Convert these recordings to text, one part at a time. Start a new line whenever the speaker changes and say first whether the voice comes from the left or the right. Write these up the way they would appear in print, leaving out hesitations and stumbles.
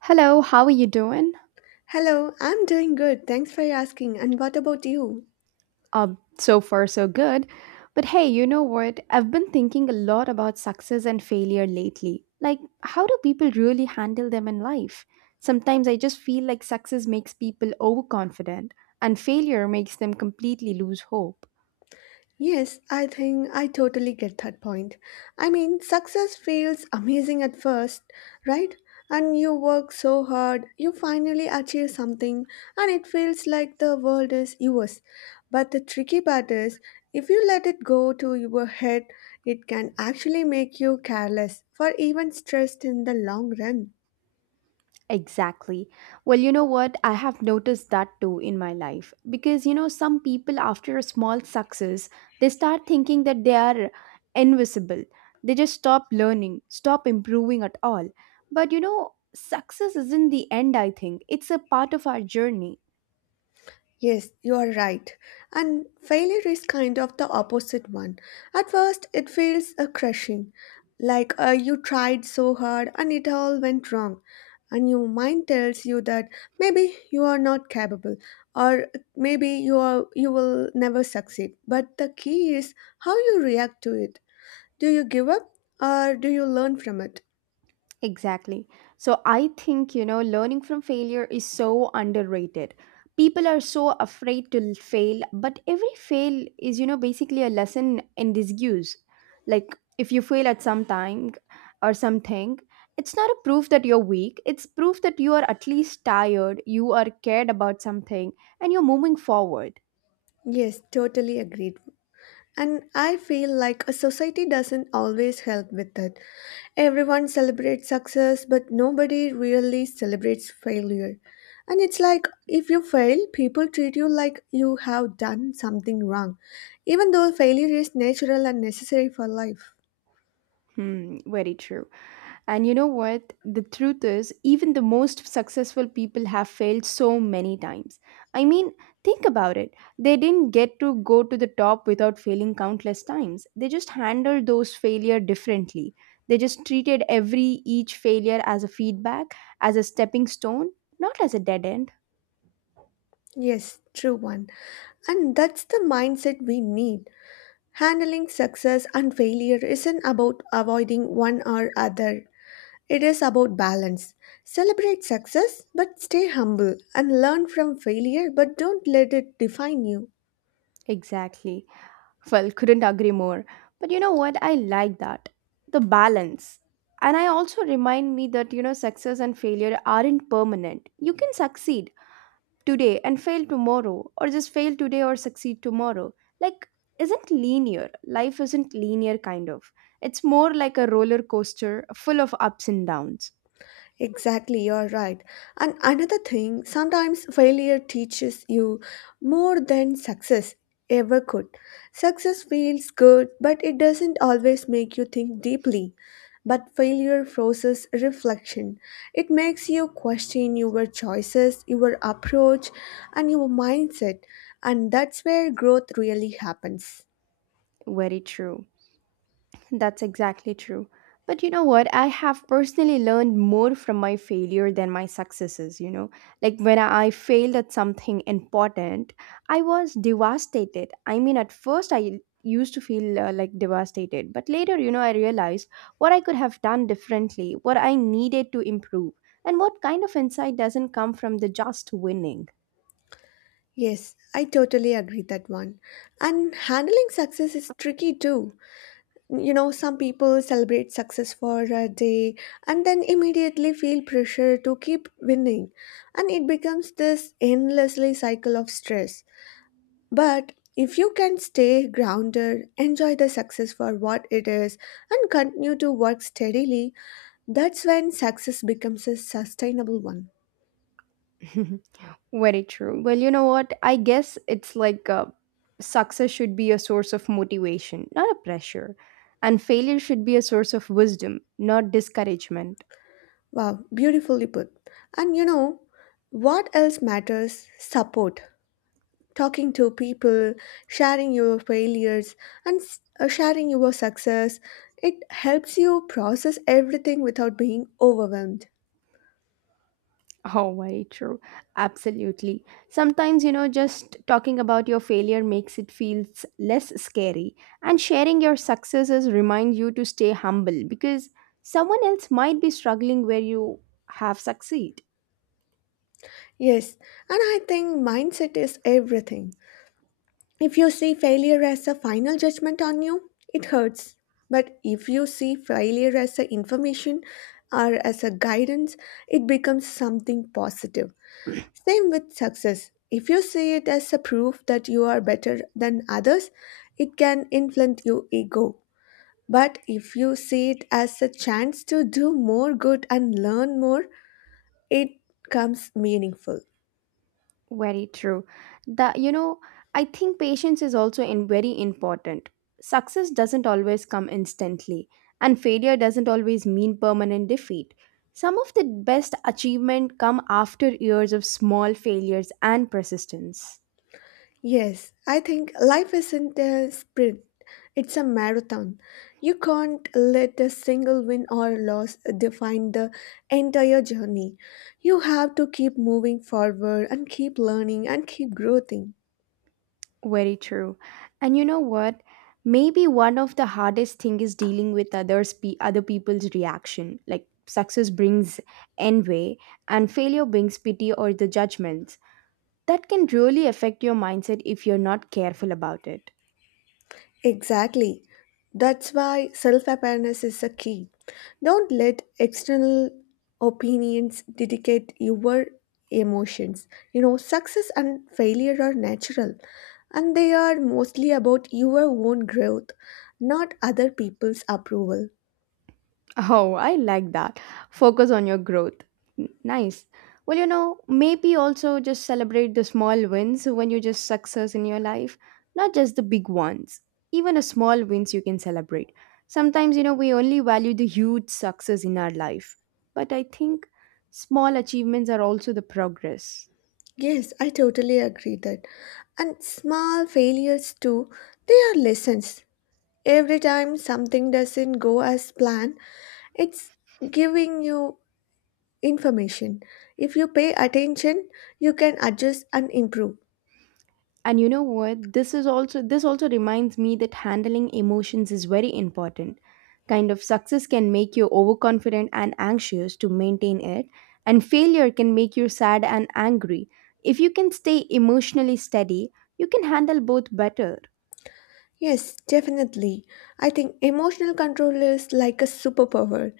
right: Hello, how are you doing?
left: Hello, I'm doing good. Thanks for asking. And what about you?
right: Uh, so far, so good. But hey, you know what? I've been thinking a lot about success and failure lately. Like, how do people really handle them in life? Sometimes I just feel like success makes people overconfident and failure makes them completely lose hope.
left: Yes, I think I totally get that point. I mean, success feels amazing at first, right? And you work so hard, you finally achieve something, and it feels like the world is yours. But the tricky part is, if you let it go to your head, it can actually make you careless or even stressed in the long run.
right: Exactly. Well, you know what? I have noticed that too in my life. Because, you know, some people, after a small success, they start thinking that they are invisible. They just stop learning, stop improving at all. But, you know, success isn't the end, I think. It's a part of our journey.
left: Yes, you are right. And failure is kind of the opposite one. At first, it feels a crushing, like you tried so hard and it all went wrong. And your mind tells you that maybe you are not capable, or maybe you will never succeed. But the key is how you react to it. Do you give up or do you learn from it?
right: Exactly. So I think, you know, learning from failure is so underrated. People are so afraid to fail, but every fail is, you know, basically a lesson in disuse. Like if you fail at some time or something, it's not a proof that you're weak. It's proof that you are at least tired, you are cared about something, and you're moving forward.
left: Yes, totally agreed. And I feel like a society doesn't always help with it. Everyone celebrates success, but nobody really celebrates failure. And it's like if you fail, people treat you like you have done something wrong, even though failure is natural and necessary for life.
right: Hmm, very true. And you know what? The truth is, even the most successful people have failed so many times. I mean, think about it. They didn't get to go to the top without failing countless times. They just handled those failure differently. They just treated every each failure as a feedback, as a stepping stone, not as a dead end.
left: Yes, true one. And that's the mindset we need. Handling success and failure isn't about avoiding one or other. It is about balance. Celebrate success, but stay humble and learn from failure, but don't let it define you.
right: Exactly. Well, couldn't agree more. But you know what? I like that. The balance. And I also remind me that, you know, success and failure aren't permanent. You can succeed today and fail tomorrow, or just fail today or succeed tomorrow. Like, isn't linear. Life isn't linear, kind of. It's more like a roller coaster full of ups and downs.
left: Exactly, you're right. And another thing, sometimes failure teaches you more than success ever could. Success feels good, but it doesn't always make you think deeply. But failure forces reflection. It makes you question your choices, your approach, and your mindset. And that's where growth really happens.
right: Very true. That's exactly true. But you know what? I have personally learned more from my failure than my successes, you know. Like when I failed at something important, I was devastated. I mean, at first I used to feel like devastated, but later, you know, I realized what I could have done differently, what I needed to improve, and what kind of insight doesn't come from the just winning.
left: Yes, I totally agree that one. And handling success is tricky too. You know, some people celebrate success for a day, and then immediately feel pressure to keep winning, and it becomes this endlessly cycle of stress. But if you can stay grounded, enjoy the success for what it is, and continue to work steadily, that's when success becomes a sustainable one.
right: Very true. Well, you know what? I guess it's like success should be a source of motivation, not a pressure. And failure should be a source of wisdom, not discouragement.
left: Wow, beautifully put. And you know, what else matters? Support. Talking to people, sharing your failures, and sharing your success. It helps you process everything without being overwhelmed.
right: Oh, very true. Absolutely. Sometimes, you know, just talking about your failure makes it feels less scary. And sharing your successes remind you to stay humble because someone else might be struggling where you have succeed.
left: Yes, and I think mindset is everything. If you see failure as a final judgment on you, it hurts. But if you see failure as a information or as a guidance, it becomes something positive. Same with success. If you see it as a proof that you are better than others, it can inflate your ego. But if you see it as a chance to do more good and learn more, it becomes meaningful.
right: Very true. The you know, I think patience is also in very important. Success doesn't always come instantly, and failure doesn't always mean permanent defeat. Some of the best achievement come after years of small failures and persistence.
left: Yes, I think life isn't a sprint, it's a marathon. You can't let a single win or loss define the entire journey. You have to keep moving forward and keep learning and keep growing.
right: Very true. And you know what? Maybe one of the hardest thing is dealing with others other people's reaction. Like success brings envy and failure brings pity or the judgment. That can really affect your mindset if you're not careful about it.
left: Exactly. That's why self awareness is a key. Don't let external opinions dictate your emotions. You know, success and failure are natural, and they are mostly about your own growth, not other people's approval.
right: Oh, I like that. Focus on your growth. Nice. Well, you know, maybe also just celebrate the small wins when you just success in your life, not just the big ones. Even a small wins you can celebrate. Sometimes, you know, we only value the huge success in our life. But I think small achievements are also the progress.
left: Yes, I totally agree that. And small failures too, they are lessons. Every time something doesn't go as planned, it's giving you information. If you pay attention, you can adjust and improve.
right: And you know what? This also reminds me that handling emotions is very important. Kind of success can make you overconfident and anxious to maintain it, and failure can make you sad and angry. If you can stay emotionally steady, you can handle both better.
left: Yes, definitely. I think emotional control is like a superpower.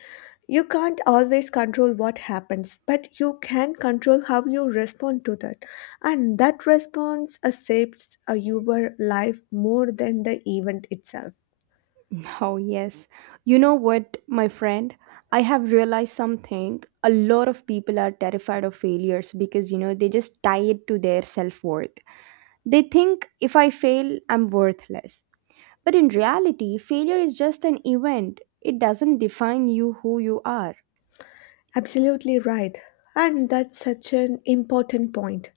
left: You can't always control what happens, but you can control how you respond to that. And that response shapes your life more than the event itself.
right: Oh yes. You know what, my friend? I have realized something. A lot of people are terrified of failures because you know they just tie it to their self-worth. They think if I fail, I'm worthless. But in reality, failure is just an event. It doesn't define you who you are.
left: Absolutely right. And that's such an important point.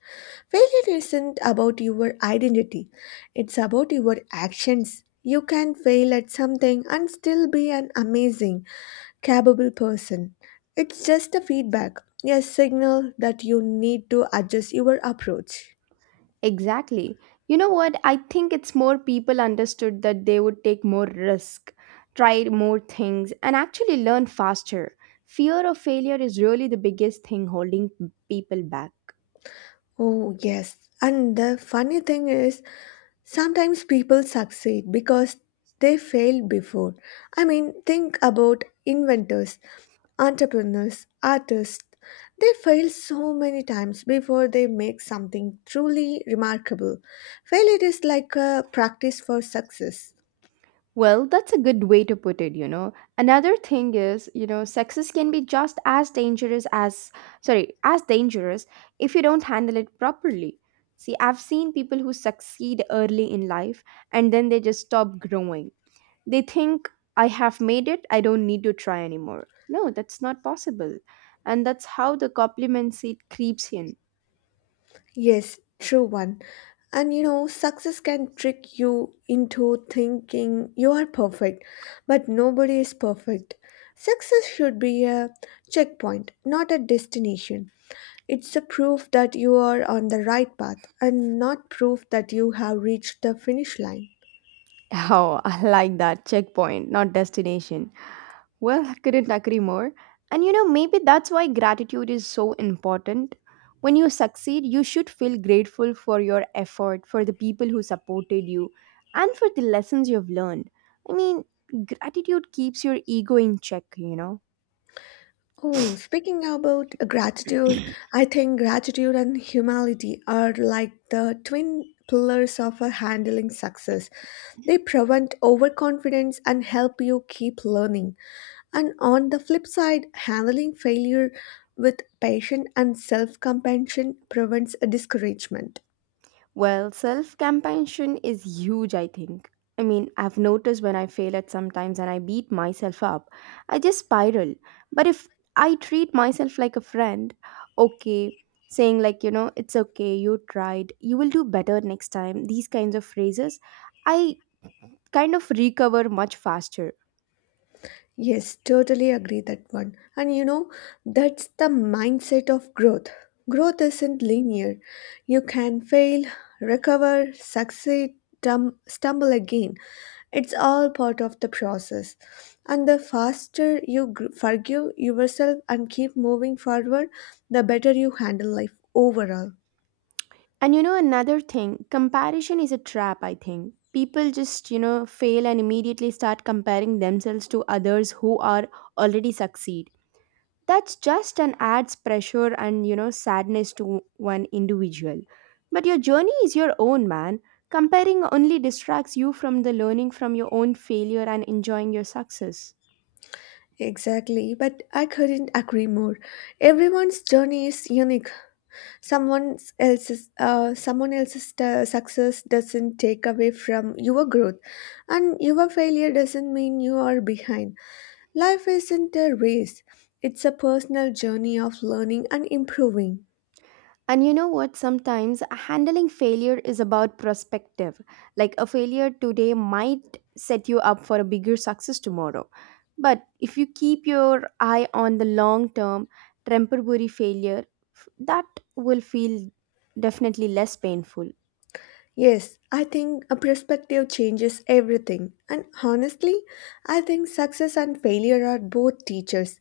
left: Failure isn't about your identity, it's about your actions. You can fail at something and still be an amazing, capable person. It's just a feedback, a signal that you need to adjust your approach.
right: Exactly. You know what? I think it's more people understood that they would take more risk, try more things, and actually learn faster. Fear of failure is really the biggest thing holding people back.
left: Oh, yes. And the funny thing is, sometimes people succeed because they failed before. I mean, think about inventors, entrepreneurs, artists. They fail so many times before they make something truly remarkable. Failure is like a practice for success.
right: Well, that's a good way to put it, you know. Another thing is, you know, sexist can be just as dangerous as, sorry, as dangerous if you don't handle it properly. See, I've seen people who succeed early in life and then they just stop growing. They think, I have made it, I don't need to try anymore. No, that's not possible. And that's how the compliment seat creeps in.
left: Yes, true one. And you know, success can trick you into thinking you are perfect, but nobody is perfect. Success should be a checkpoint, not a destination. It's a proof that you are on the right path and not proof that you have reached the finish line.
right: Oh, I like that checkpoint, not destination. Well, I couldn't agree more. And you know, maybe that's why gratitude is so important. When you succeed, you should feel grateful for your effort, for the people who supported you, and for the lessons you've learned. I mean, gratitude keeps your ego in check, you
left: Oh, speaking about
right: know.
left: gratitude, I think gratitude and humility are like the twin pillars of a handling success. They prevent overconfidence and help you keep learning. And on the flip side, handling failure with patience and self compassion prevents discouragement.
right: Well, self compassion is huge, I think. I mean, I've noticed when I fail at sometimes and I beat myself up, I just spiral. But if I treat myself like a friend, okay, saying like, you know, it's okay, you tried, you will do better next time, these kinds of phrases, I kind of recover much faster.
left: Yes, totally agree that one. And you know, that's the mindset of growth. Growth isn't linear. You can fail, recover, succeed, stumble again. It's all part of the process. And the faster you forgive yourself and keep moving forward, the better you handle life overall.
right: And you know, another thing, comparison is a trap, I think. People just, you know, fail and immediately start comparing themselves to others who are already succeed. That's just an adds pressure and, you know, sadness to one individual. But your journey is your own, man. Comparing only distracts you from the learning from your own failure and enjoying your success.
left: Exactly, but I couldn't agree more. Everyone's journey is unique. Someone else's success doesn't take away from your growth, and your failure doesn't mean you are behind. Life isn't a race, it's a personal journey of learning and improving.
right: And you know what? Sometimes handling failure is about perspective. Like a failure today might set you up for a bigger success tomorrow. But if you keep your eye on the long term, temporary failure, that will feel definitely less painful.
left: Yes, I think a perspective changes everything. And honestly, I think success and failure are both teachers.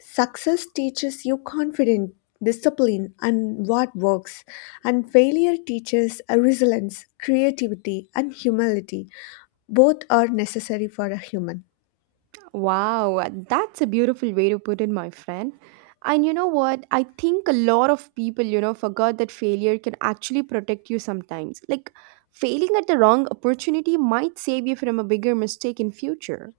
left: Success teaches you confidence, discipline, and what works. And failure teaches a resilience, creativity, and humility. Both are necessary for a human.
right: Wow, that's a beautiful way to put it, my friend. And you know what? I think a lot of people, you know, forgot that failure can actually protect you sometimes. Like failing at the wrong opportunity might save you from a bigger mistake in future.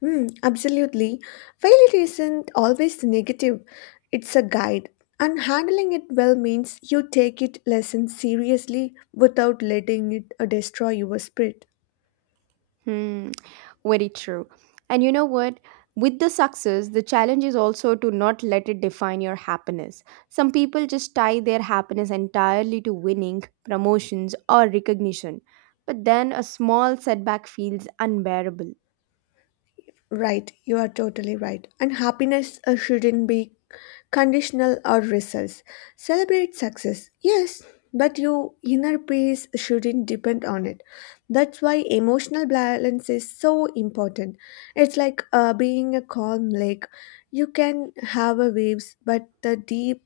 left: Hmm, absolutely. Failure isn't always negative, it's a guide. And handling it well means you take it less seriously without letting it destroy your spirit.
right: Hmm, very true. And you know what? With the success, the challenge is also to not let it define your happiness. Some people just tie their happiness entirely to winning, promotions, or recognition, but then a small setback feels unbearable.
left: Right, you are totally right. And happiness shouldn't be conditional or results. Celebrate success, yes, but your inner peace shouldn't depend on it. That's why emotional balance is so important. It's like being a calm lake. You can have a waves, but the deep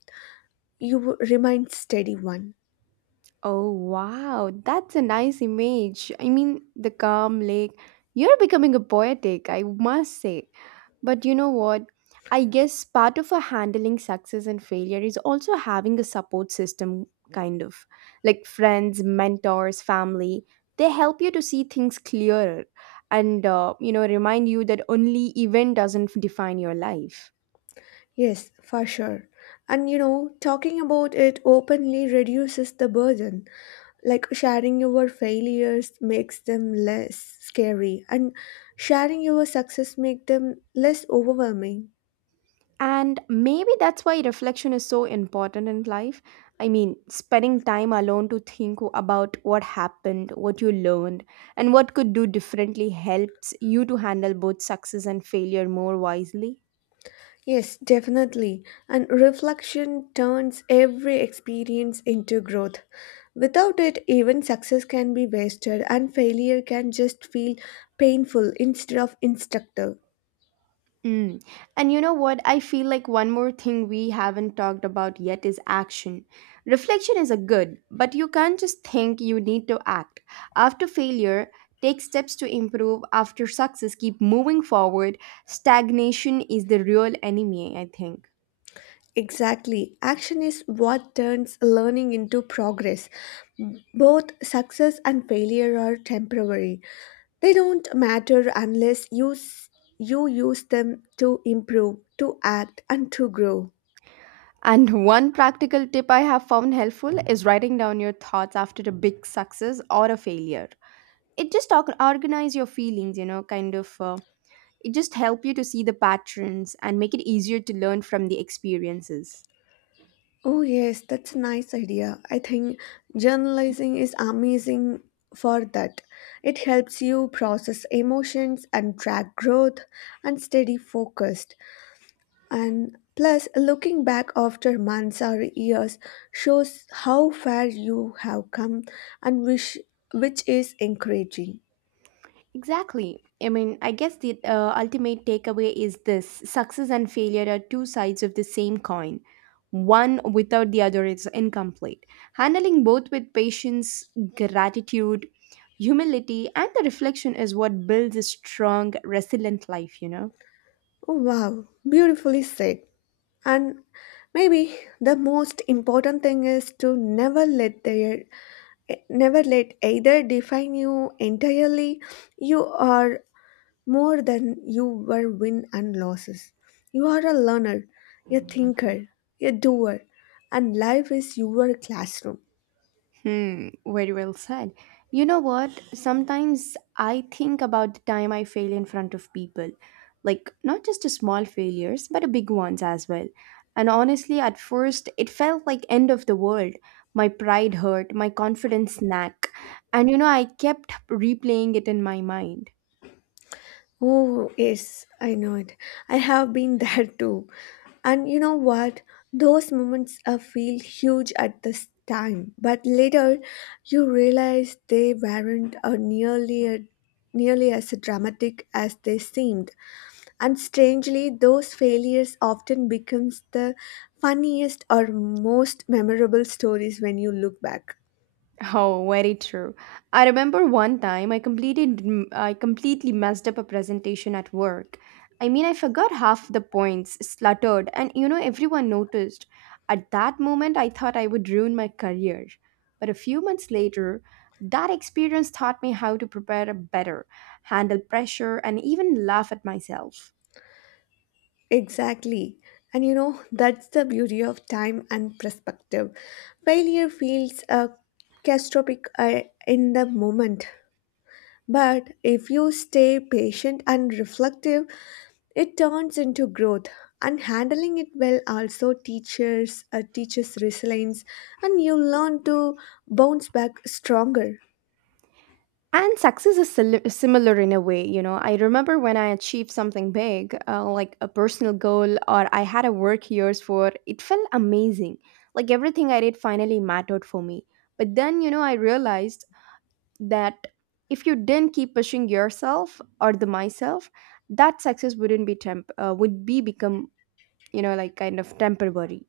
left: you remain steady one.
right: Oh, wow. That's a nice image. I mean, the calm lake. You're becoming a poetic, I must say. But you know what? I guess part of a handling success and failure is also having a support system, kind of like friends, mentors, family. They help you to see things clearer and, you know, remind you that only event doesn't define your life.
left: Yes, for sure. And you know, talking about it openly reduces the burden. Like sharing your failures makes them less scary, and sharing your success make them less overwhelming.
right: And maybe that's why reflection is so important in life. I mean, spending time alone to think about what happened, what you learned, and what could do differently helps you to handle both success and failure more wisely.
left: Yes, definitely. And reflection turns every experience into growth. Without it, even success can be wasted, and failure can just feel painful instead of instructive.
right: Mm. And you know what? I feel like one more thing we haven't talked about yet is action. Reflection is a good, but you can't just think you need to act. After failure, take steps to improve. After success, keep moving forward. Stagnation is the real enemy, I think.
left: Exactly. Action is what turns learning into progress. Both success and failure are temporary. They don't matter unless you use them to improve, to act and to grow.
right: And one practical tip I have found helpful is writing down your thoughts after a big success or a failure. It just organize your feelings, you know, kind of. It just helps you to see the patterns and make it easier to learn from the experiences.
left: Oh yes, that's a nice idea. I think journalizing is amazing for that. It helps you process emotions and track growth and stay focused. And plus, looking back after months or years shows how far you have come, and which is encouraging.
right: Exactly. I mean, I guess the ultimate takeaway is this success and failure are two sides of the same coin. One without the other is incomplete. Handling both with patience, gratitude, humility, and the reflection is what builds a strong, resilient life, you know?
left: Wow, beautifully said. And maybe the most important thing is to never let either define you entirely. You are more than you were win and losses. You are a learner, a thinker, a doer, and life is your classroom.
right: Hmm, very well said. You know what? Sometimes I think about the time I fail in front of people. Like, not just the small failures, but the big ones as well. And honestly, at first, it felt like end of the world. My pride hurt, my confidence snack. And you know, I kept replaying it in my mind.
left: Oh, yes, I know it. I have been there too. And you know what? Those moments feel huge at this time, but later you realize they weren't nearly as dramatic as they seemed. And strangely, those failures often becomes the funniest or most memorable stories when you look back.
right: Oh, very true. I remember one time I completely messed up a presentation at work. I mean, I forgot half the points, sluttered, and you know everyone noticed. At that moment, I thought I would ruin my career. But a few months later, that experience taught me how to prepare better, handle pressure, and even laugh at myself.
left: Exactly. And you know, that's the beauty of time and perspective. Failure feels catastrophic in the moment. But if you stay patient and reflective, it turns into growth. And handling it well also teaches resilience, and you learn to bounce back stronger.
right: And success is similar in a way, you know. I remember when I achieved something big, like a personal goal, or I had a work years for, it felt amazing. Like everything I did finally mattered for me. But then, you know, I realized that if you didn't keep pushing yourself or the myself, that success wouldn't be would be become, like kind of temporary.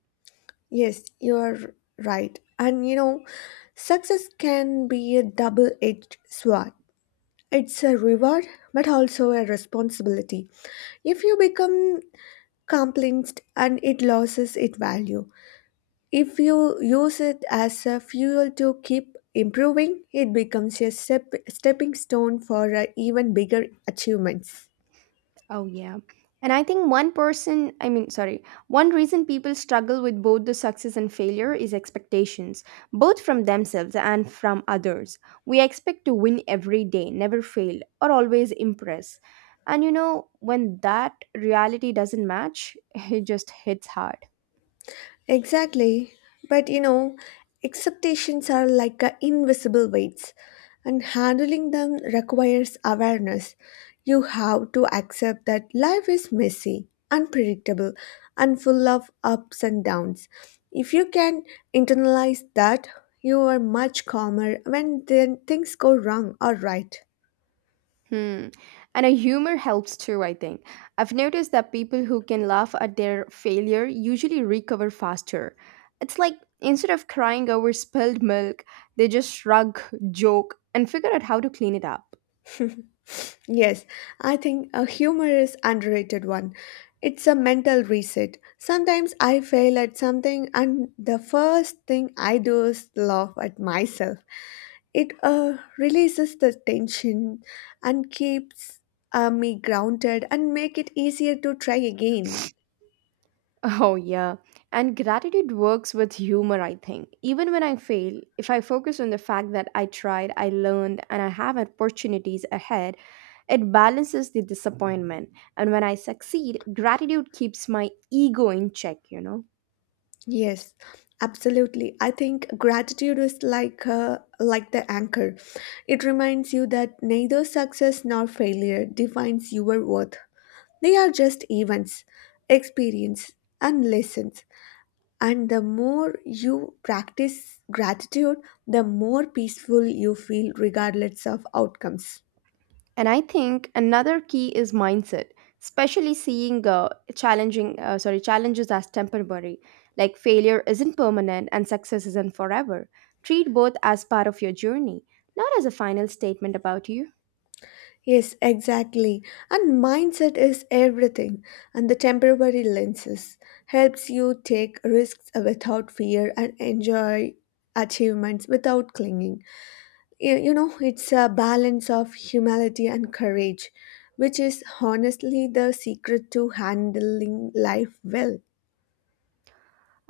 left: Yes, you're right. And you know, success can be a double edged sword. It's a reward, but also a responsibility. If you become compliant and it loses its value, if you use it as a fuel to keep improving, it becomes a stepping stone for even bigger achievements.
right: Oh, yeah. And I think one person, I mean, sorry, one reason people struggle with both the success and failure is expectations, both from themselves and from others. We expect to win every day, never fail, or always impress. And you know, when that reality doesn't match, it just hits hard.
left: Exactly. But you know, expectations are like a invisible weights, and handling them requires awareness. You have to accept that life is messy, unpredictable, and full of ups and downs. If you can internalize that, you are much calmer when then things go wrong or right.
right: Hmm. And a humor helps too, I think. I've noticed that people who can laugh at their failure usually recover faster. It's like instead of crying over spilled milk, they just shrug, joke, and figure out how to clean it up.
left: Yes, I think a humor is underrated one. It's a mental reset. Sometimes I fail at something and the first thing I do is laugh at myself. It releases the tension and keeps me grounded and make it easier to try again.
right: Oh, yeah. And gratitude works with humor, I think. Even when I fail, if I focus on the fact that I tried, I learned, and I have opportunities ahead, it balances the disappointment. And when I succeed, gratitude keeps my ego in check, you know?
left: Yes, absolutely. I think gratitude is like the anchor. It reminds you that neither success nor failure defines your worth. They are just events, experience, and lessons. And the more you practice gratitude, the more peaceful you feel, regardless of outcomes.
right: And I think another key is mindset, especially seeing challenges as temporary. Like failure isn't permanent and success isn't forever. Treat both as part of your journey, not as a final statement about you.
left: Yes, exactly. And mindset is everything. And the temporary lenses helps you take risks without fear and enjoy achievements without clinging. You know, it's a balance of humility and courage, which is honestly the secret to handling life well.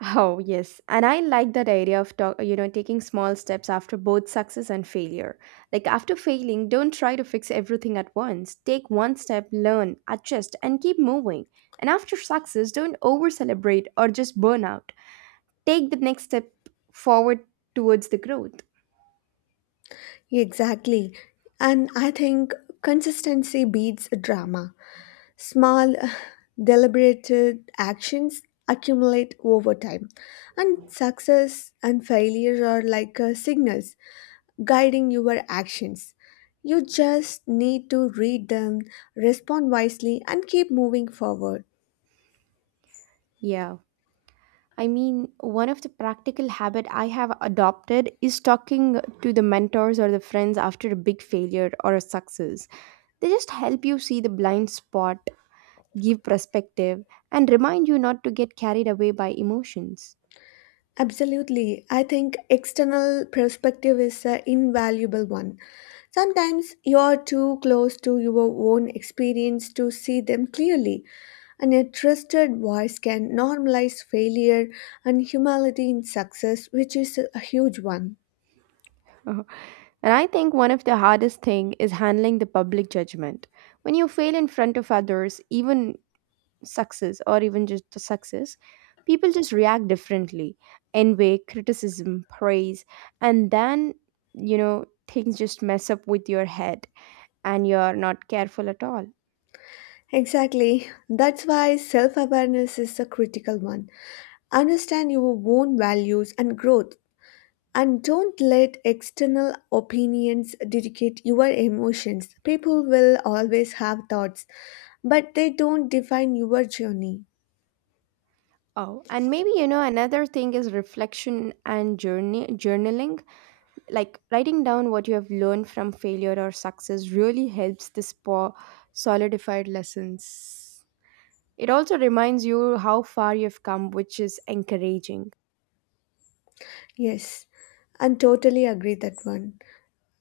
right: Oh, yes. And I like that idea of taking small steps after both success and failure. Like after failing, don't try to fix everything at once. Take one step, learn, adjust, and keep moving. And after success, don't over celebrate or just burn out. Take the next step forward towards the growth.
left: Exactly. And I think consistency beats drama. Small deliberated actions accumulate over time, and success and failure are like signals guiding your actions. You just need to read them, respond wisely, and keep moving forward.
right: Yeah. I mean, one of the practical habit I have adopted is talking to the mentors or the friends after a big failure or a success. They just help you see the blind spot, give perspective, and remind you not to get carried away by emotions.
left: Absolutely. I think external perspective is an invaluable one. Sometimes you're too close to your own experience to see them clearly, and a trusted voice can normalize failure and humility in success, which is a huge one.
right: Uh-huh. And I think one of the hardest thing is handling the public judgment. When you fail in front of others, even success or even just the success, people just react differently. Envy, criticism, praise, and then you know things just mess up with your head and you're not careful at all.
left: Exactly. That's why self awareness is a critical one. Understand your own values and growth. And don't let external opinions dictate your emotions. People will always have thoughts, but they don't define your journey.
right: Oh, and maybe you know another thing is reflection and journey journaling, like writing down what you have learned from failure or success really helps solidified lessons. It also reminds you how far you've come, which is encouraging.
left: Yes, and totally agree that one.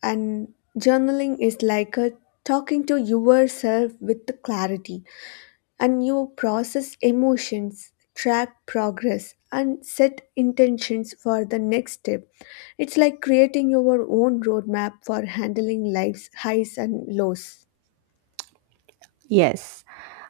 left: And journaling is like a talking to yourself with the clarity, and you process emotions, track progress, and set intentions for the next step. It's like creating your own roadmap for handling life's highs and lows.
right: Yes,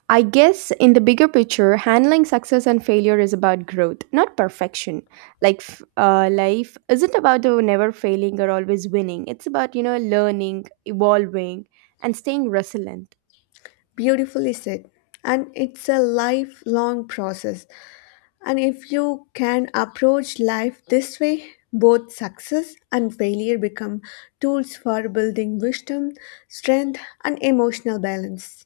right: I guess in the bigger picture, handling success and failure is about growth, not perfection. Like life isn't about never failing or always winning. It's about, you know, learning, evolving, and staying resilient.
left: Beautifully said. And it's a lifelong process. And if you can approach life this way, both success and failure become tools for building wisdom, strength, and emotional balance.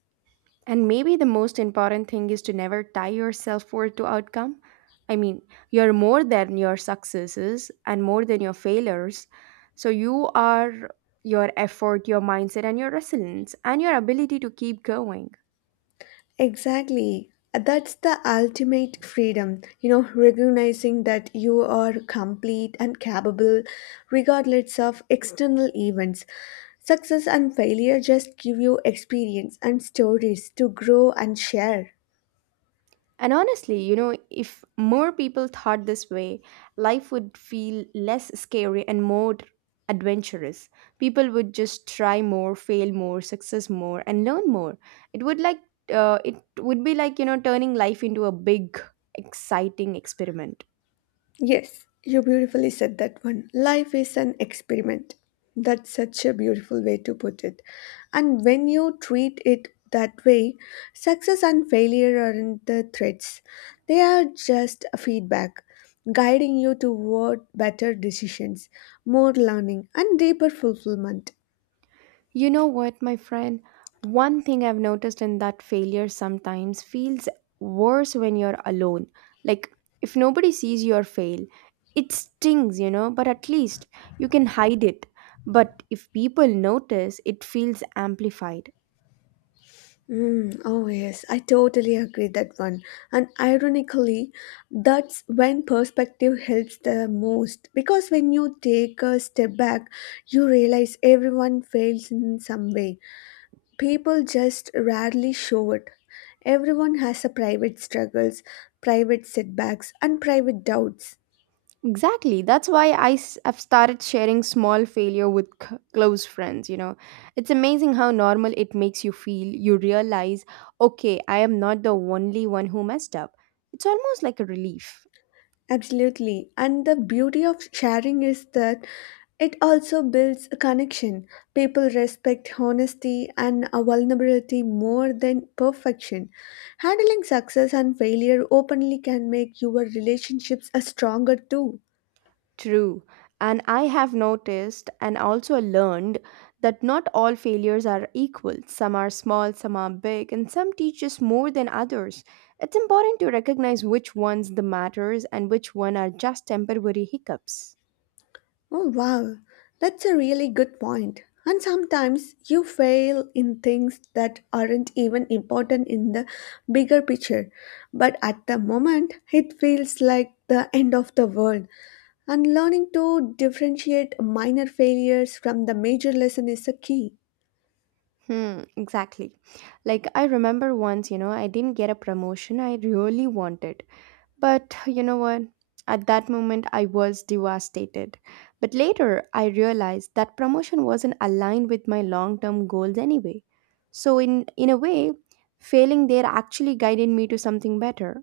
right: And maybe the most important thing is to never tie your self worth to outcome. I mean, you're more than your successes and more than your failures. So you are your effort, your mindset, and your resilience, and your ability to keep going.
left: Exactly. That's the ultimate freedom, recognizing that you are complete and capable regardless of external events. Success and failure just give you experience and stories to grow and share.
right: And honestly, you know, if more people thought this way, life would feel less scary and more adventurous. People would just try more, fail more, success more, and learn more. It would it would be like, you know, turning life into a big, exciting experiment.
left: Yes, you beautifully said that one. Life is an experiment. That's such a beautiful way to put it. And when you treat it that way, success and failure aren't the threats, they are just a feedback, guiding you toward better decisions, more learning, and deeper fulfillment.
right: You know what, my friend? One thing I've noticed in that failure sometimes feels worse when you're alone. Like, if nobody sees your fail, it stings, you know, but at least you can hide it. But if people notice, it feels amplified.
left: Mm, oh, yes, I totally agree that one. And ironically, that's when perspective helps the most because when you take a step back, you realize everyone fails in some way. People just rarely show it. Everyone has a private struggles, private setbacks, and private doubts.
right: Exactly. That's why I have started sharing small failure with close friends, you know. It's amazing how normal it makes you feel. You realize, okay, I am not the only one who messed up. It's almost like a relief.
left: Absolutely. And the beauty of sharing is that it also builds a connection. People respect honesty and a vulnerability more than perfection. Handling success and failure openly can make your relationships a stronger too.
right: True. And I have noticed and also learned that not all failures are equal. Some are small, some are big, and some teach us more than others. It's important to recognize which ones the matters and which one are just temporary hiccups.
left: Oh wow, that's a really good point. And sometimes you fail in things that aren't even important in the bigger picture, but at the moment it feels like the end of the world. And learning to differentiate minor failures from the major lesson is a key.
right: Hmm, exactly. Like I remember once, you know, I didn't get a promotion I really wanted. But you know what? At that moment, I was devastated. But later, I realized that promotion wasn't aligned with my long term goals anyway. So, in a way, failing there actually guided me to something better.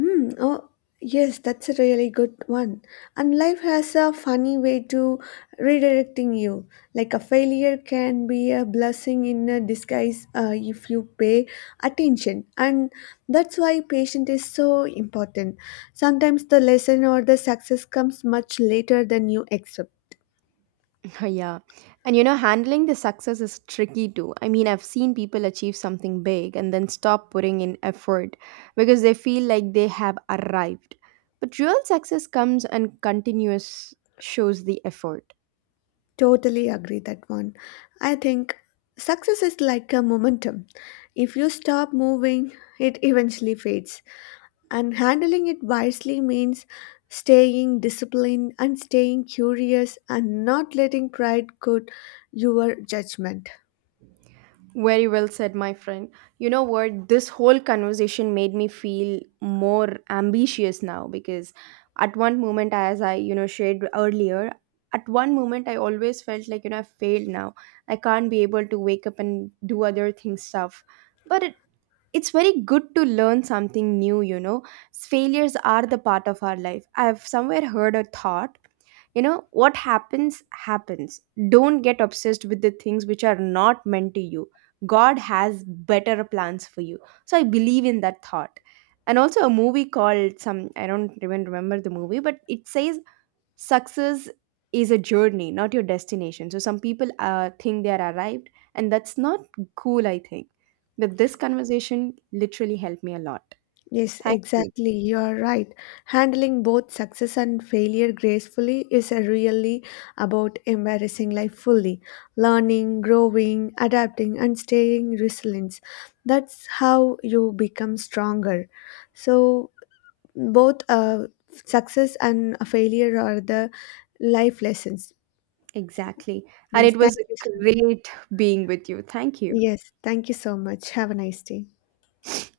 left: Hmm. Oh, yes, that's a really good one. And life has a funny way to redirecting you. Like a failure can be a blessing in a disguise if you pay attention. And that's why patience is so important. Sometimes the lesson or the success comes much later than you expect.
right: Yeah. And you know, handling the success is tricky too. I mean, I've seen people achieve something big and then stop putting in effort because they feel like they have arrived. But real success comes and continuous shows the effort.
left: Totally agree that one. I think success is like a momentum. If you stop moving, it eventually fades. And handling it wisely means staying disciplined and staying curious and not letting pride cloud your judgment.
right: Very well said, my friend. You know what? This whole conversation made me feel more ambitious now because at one moment, as I, you know, shared earlier, at one moment I always felt like, you know, I failed now. I can't be able to wake up and do other things stuff. But it's very good to learn something new, you know. Failures are the part of our life. I've somewhere heard a thought, you know. What happens happens. Don't get obsessed with the things which are not meant to you. God has better plans for you, so I believe in that thought. And also a movie called some, I don't even remember the movie, but it says success is a journey, not your destination. So some people think they are arrived, and that's not cool, I think. But this conversation literally helped me a lot.
left: Yes,
right: Thank you.
left: exactly. You are right. Handling both success and failure gracefully is a really about embarrassing life fully, learning, growing, adapting, and staying resilient. That's how you become stronger. So, both success and failure are the life lessons.
right: Exactly. And
left: Yes,
right: it
left: thank
right: was
left: you.
right: great being with you. Thank you.
left: Yes, thank you so much. Have a nice day.